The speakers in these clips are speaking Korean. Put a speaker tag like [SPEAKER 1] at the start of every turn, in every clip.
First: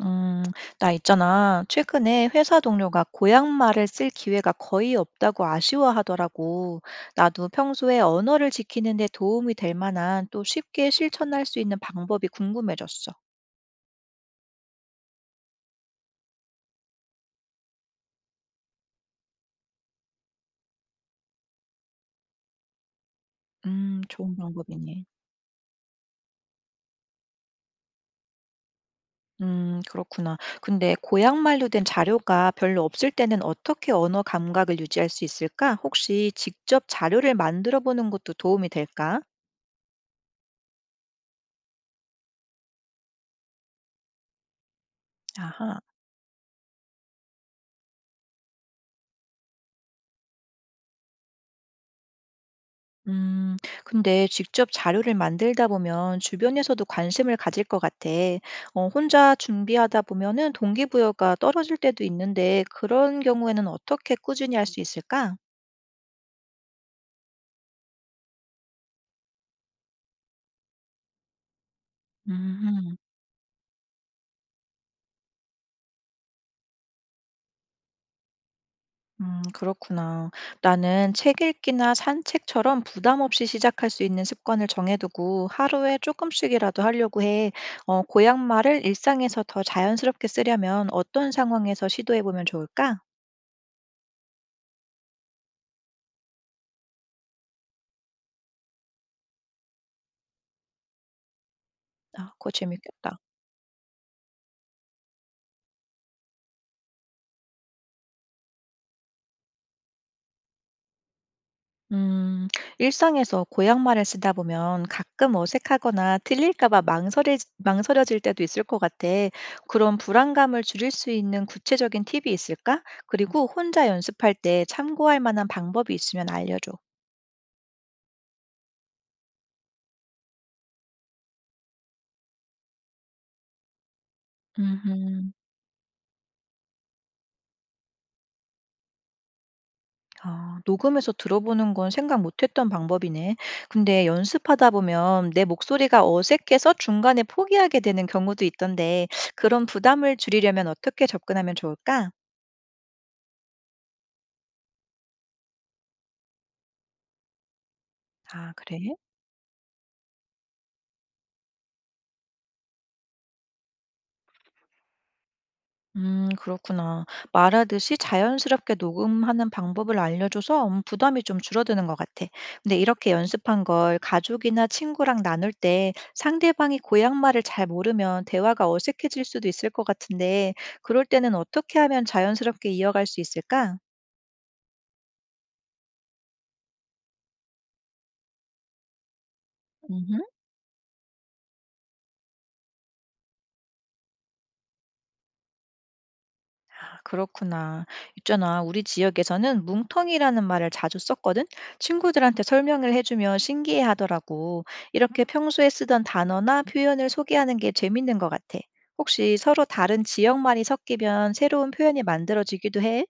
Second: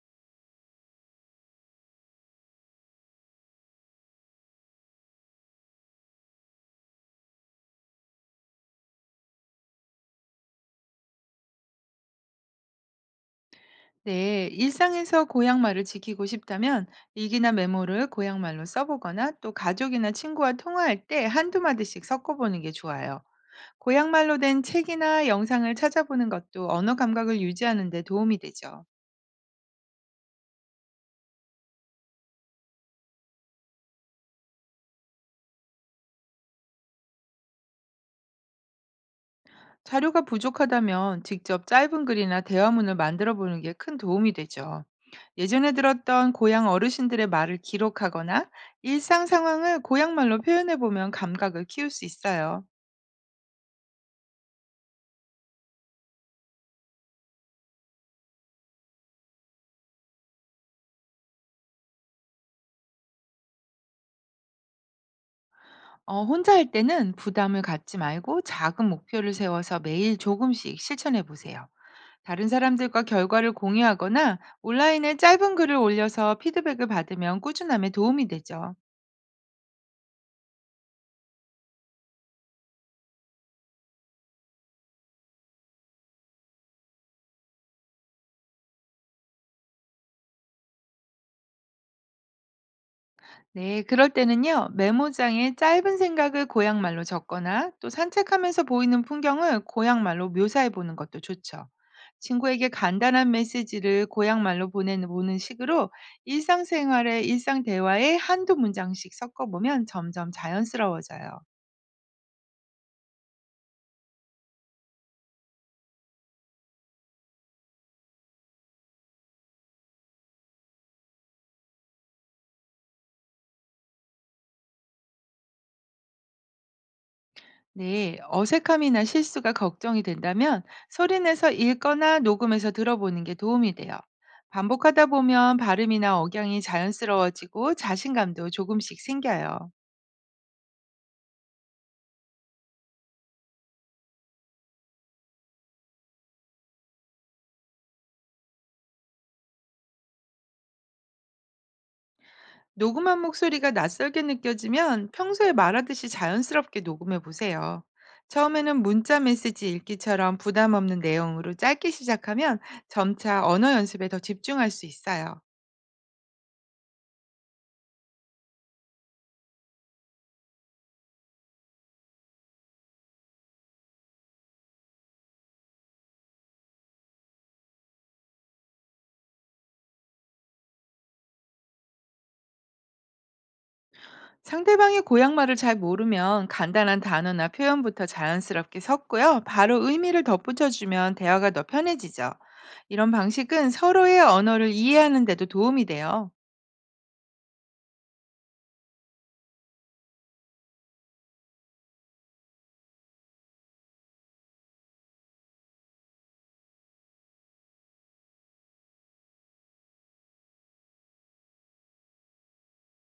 [SPEAKER 1] 음, 나 있잖아. 최근에 회사 동료가 고향말을 쓸 기회가 거의 없다고 아쉬워하더라고. 나도 평소에 언어를 지키는 데 도움이 될 만한 또 쉽게 실천할 수 있는 방법이 궁금해졌어.
[SPEAKER 2] 네, 일상에서 고향말을 지키고 싶다면 일기나 메모를 고향말로 써보거나 또 가족이나 친구와 통화할 때 한두 마디씩 섞어보는 게 좋아요.
[SPEAKER 1] 좋은
[SPEAKER 2] 고향말로 된
[SPEAKER 1] 방법이네.
[SPEAKER 2] 책이나 영상을 찾아보는 것도 언어 감각을 유지하는 데 도움이 되죠.
[SPEAKER 1] 그렇구나. 근데 고향말로 된 자료가 별로 없을 때는 어떻게 언어 감각을 유지할 수 있을까? 혹시 직접 자료를 만들어 보는 것도 도움이 될까?
[SPEAKER 2] 자료가 부족하다면 직접 짧은 글이나 대화문을 만들어 보는 게 큰 도움이 되죠. 예전에
[SPEAKER 1] 아하.
[SPEAKER 2] 들었던 고향 어르신들의 말을 기록하거나 일상 상황을 고향말로 표현해 보면 감각을 키울 수 있어요.
[SPEAKER 1] 음, 근데 직접 자료를 만들다 보면 주변에서도 관심을 가질 것 같아. 혼자 준비하다 보면은 동기부여가 떨어질 때도 있는데 그런 경우에는 어떻게 꾸준히 할 수 있을까?
[SPEAKER 2] 어, 혼자 할 때는 부담을 갖지 말고 작은 목표를 세워서 매일 조금씩 실천해 보세요. 다른
[SPEAKER 1] 음,
[SPEAKER 2] 사람들과 결과를 공유하거나 온라인에 짧은 글을 올려서 피드백을 받으면 꾸준함에 도움이 되죠.
[SPEAKER 1] 그렇구나. 나는 책 읽기나 산책처럼 부담 없이 시작할 수 있는 습관을 정해두고 하루에 조금씩이라도 하려고 해. 고향 말을 일상에서 더 자연스럽게 쓰려면 어떤 상황에서 시도해 보면 좋을까?
[SPEAKER 2] 네, 그럴 때는요, 메모장에 짧은 생각을 고향말로 적거나 또 산책하면서 보이는 풍경을 고향말로 묘사해 보는 것도 좋죠.
[SPEAKER 1] 아, 그거
[SPEAKER 2] 친구에게
[SPEAKER 1] 재밌겠다.
[SPEAKER 2] 간단한 메시지를 고향말로 보내보는 식으로 일상생활의 일상 대화에 한두 문장씩 섞어보면 점점 자연스러워져요.
[SPEAKER 1] 음, 일상에서 고향 말을 쓰다 보면 가끔 어색하거나 틀릴까 봐 망설여질 때도 있을 것 같아. 그런 불안감을 줄일 수 있는 구체적인 팁이 있을까? 그리고 혼자 연습할 때 참고할 만한 방법이 있으면 알려줘.
[SPEAKER 2] 네, 어색함이나 실수가 걱정이 된다면 소리내서 읽거나 녹음해서 들어보는 게 도움이 돼요. 반복하다
[SPEAKER 1] 음,
[SPEAKER 2] 보면 발음이나 억양이 자연스러워지고 자신감도 조금씩 생겨요.
[SPEAKER 1] 아, 녹음해서 들어보는 건 생각 못했던 방법이네. 근데 연습하다 보면 내 목소리가 어색해서 중간에 포기하게 되는 경우도 있던데, 그런 부담을 줄이려면 어떻게 접근하면 좋을까?
[SPEAKER 2] 녹음한 목소리가 낯설게 느껴지면 평소에 말하듯이 자연스럽게 녹음해 보세요.
[SPEAKER 1] 아,
[SPEAKER 2] 처음에는
[SPEAKER 1] 그래?
[SPEAKER 2] 문자 메시지 읽기처럼 부담 없는 내용으로 짧게 시작하면 점차 언어 연습에 더 집중할 수 있어요.
[SPEAKER 1] 그렇구나. 말하듯이 자연스럽게 녹음하는 방법을 알려줘서 부담이 좀 줄어드는 것 같아. 근데 이렇게 연습한 걸 가족이나 친구랑 나눌 때 상대방이 고향 말을 잘 모르면 대화가 어색해질 수도 있을 것 같은데, 그럴 때는 어떻게 하면 자연스럽게 이어갈 수 있을까?
[SPEAKER 2] 상대방의 고향말을 잘 모르면 간단한 단어나 표현부터 자연스럽게 섞고요. 바로 의미를 덧붙여주면 대화가 더 편해지죠. 이런 방식은 서로의 언어를 이해하는 데도 도움이 돼요.
[SPEAKER 1] 아, 그렇구나. 있잖아. 우리 지역에서는 뭉텅이라는 말을 자주 썼거든. 친구들한테 설명을 해주면 신기해 하더라고. 이렇게 평소에 쓰던 단어나 표현을 소개하는 게 재밌는 것 같아. 혹시 서로 다른 지역말이 섞이면 새로운 표현이 만들어지기도 해?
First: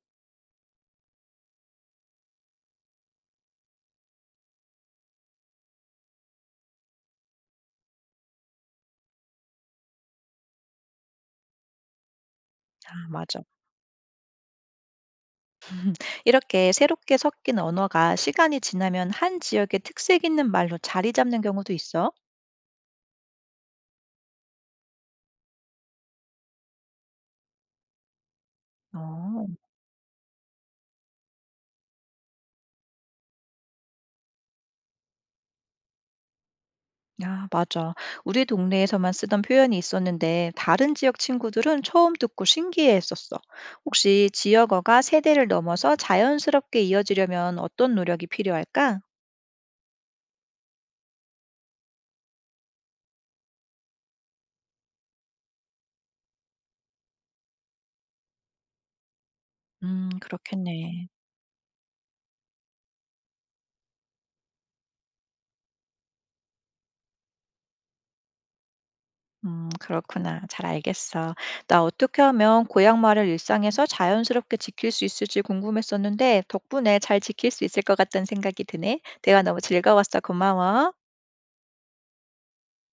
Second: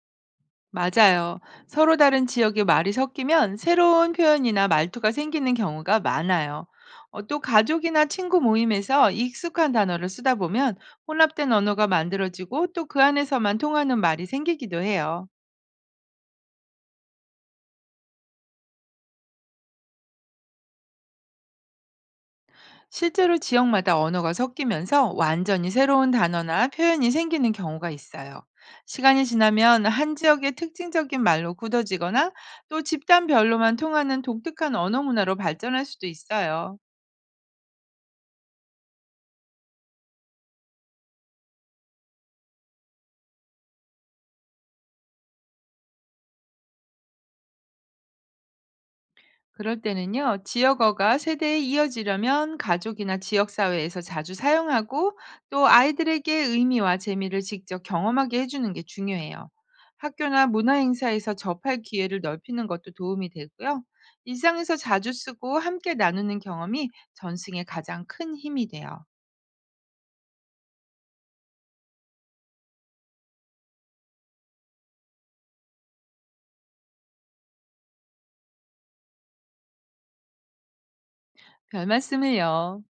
[SPEAKER 2] 맞아요. 서로 다른 지역의 말이 섞이면 새로운 표현이나 말투가 생기는 경우가 많아요. 어, 또 가족이나 친구 모임에서 익숙한 단어를 쓰다 보면 혼합된 언어가 만들어지고 또 그
[SPEAKER 1] 아, 맞아.
[SPEAKER 2] 안에서만 통하는 말이 생기기도 해요.
[SPEAKER 1] 이렇게 새롭게 섞인 언어가 시간이 지나면 한 지역의 특색 있는 말로 자리 잡는 경우도 있어.
[SPEAKER 2] 실제로 지역마다 언어가 섞이면서 완전히 새로운 단어나 표현이 생기는 경우가 있어요. 시간이
[SPEAKER 1] 어.
[SPEAKER 2] 지나면 한 지역의 특징적인 말로 굳어지거나 또 집단별로만 통하는 독특한 언어 문화로 발전할 수도 있어요.
[SPEAKER 1] 아, 맞아. 우리 동네에서만 쓰던 표현이 있었는데 다른 지역 친구들은 처음 듣고 신기해했었어. 혹시 지역어가 세대를 넘어서 자연스럽게 이어지려면 어떤 노력이 필요할까?
[SPEAKER 2] 그럴 때는요, 지역어가 세대에 이어지려면 가족이나 지역사회에서 자주 사용하고 또 아이들에게 의미와 재미를 직접 경험하게 해주는 게 중요해요. 학교나
[SPEAKER 1] 그렇겠네.
[SPEAKER 2] 문화행사에서 접할 기회를 넓히는 것도 도움이 되고요. 일상에서 자주 쓰고 함께 나누는 경험이 전승에 가장 큰 힘이 돼요.
[SPEAKER 1] 그렇구나. 잘 알겠어. 나 어떻게 하면 고향 말을 일상에서 자연스럽게 지킬 수 있을지 궁금했었는데 덕분에 잘 지킬 수 있을 것 같다는 생각이 드네. 대화 너무 즐거웠어. 고마워.
[SPEAKER 2] 별 말씀을요.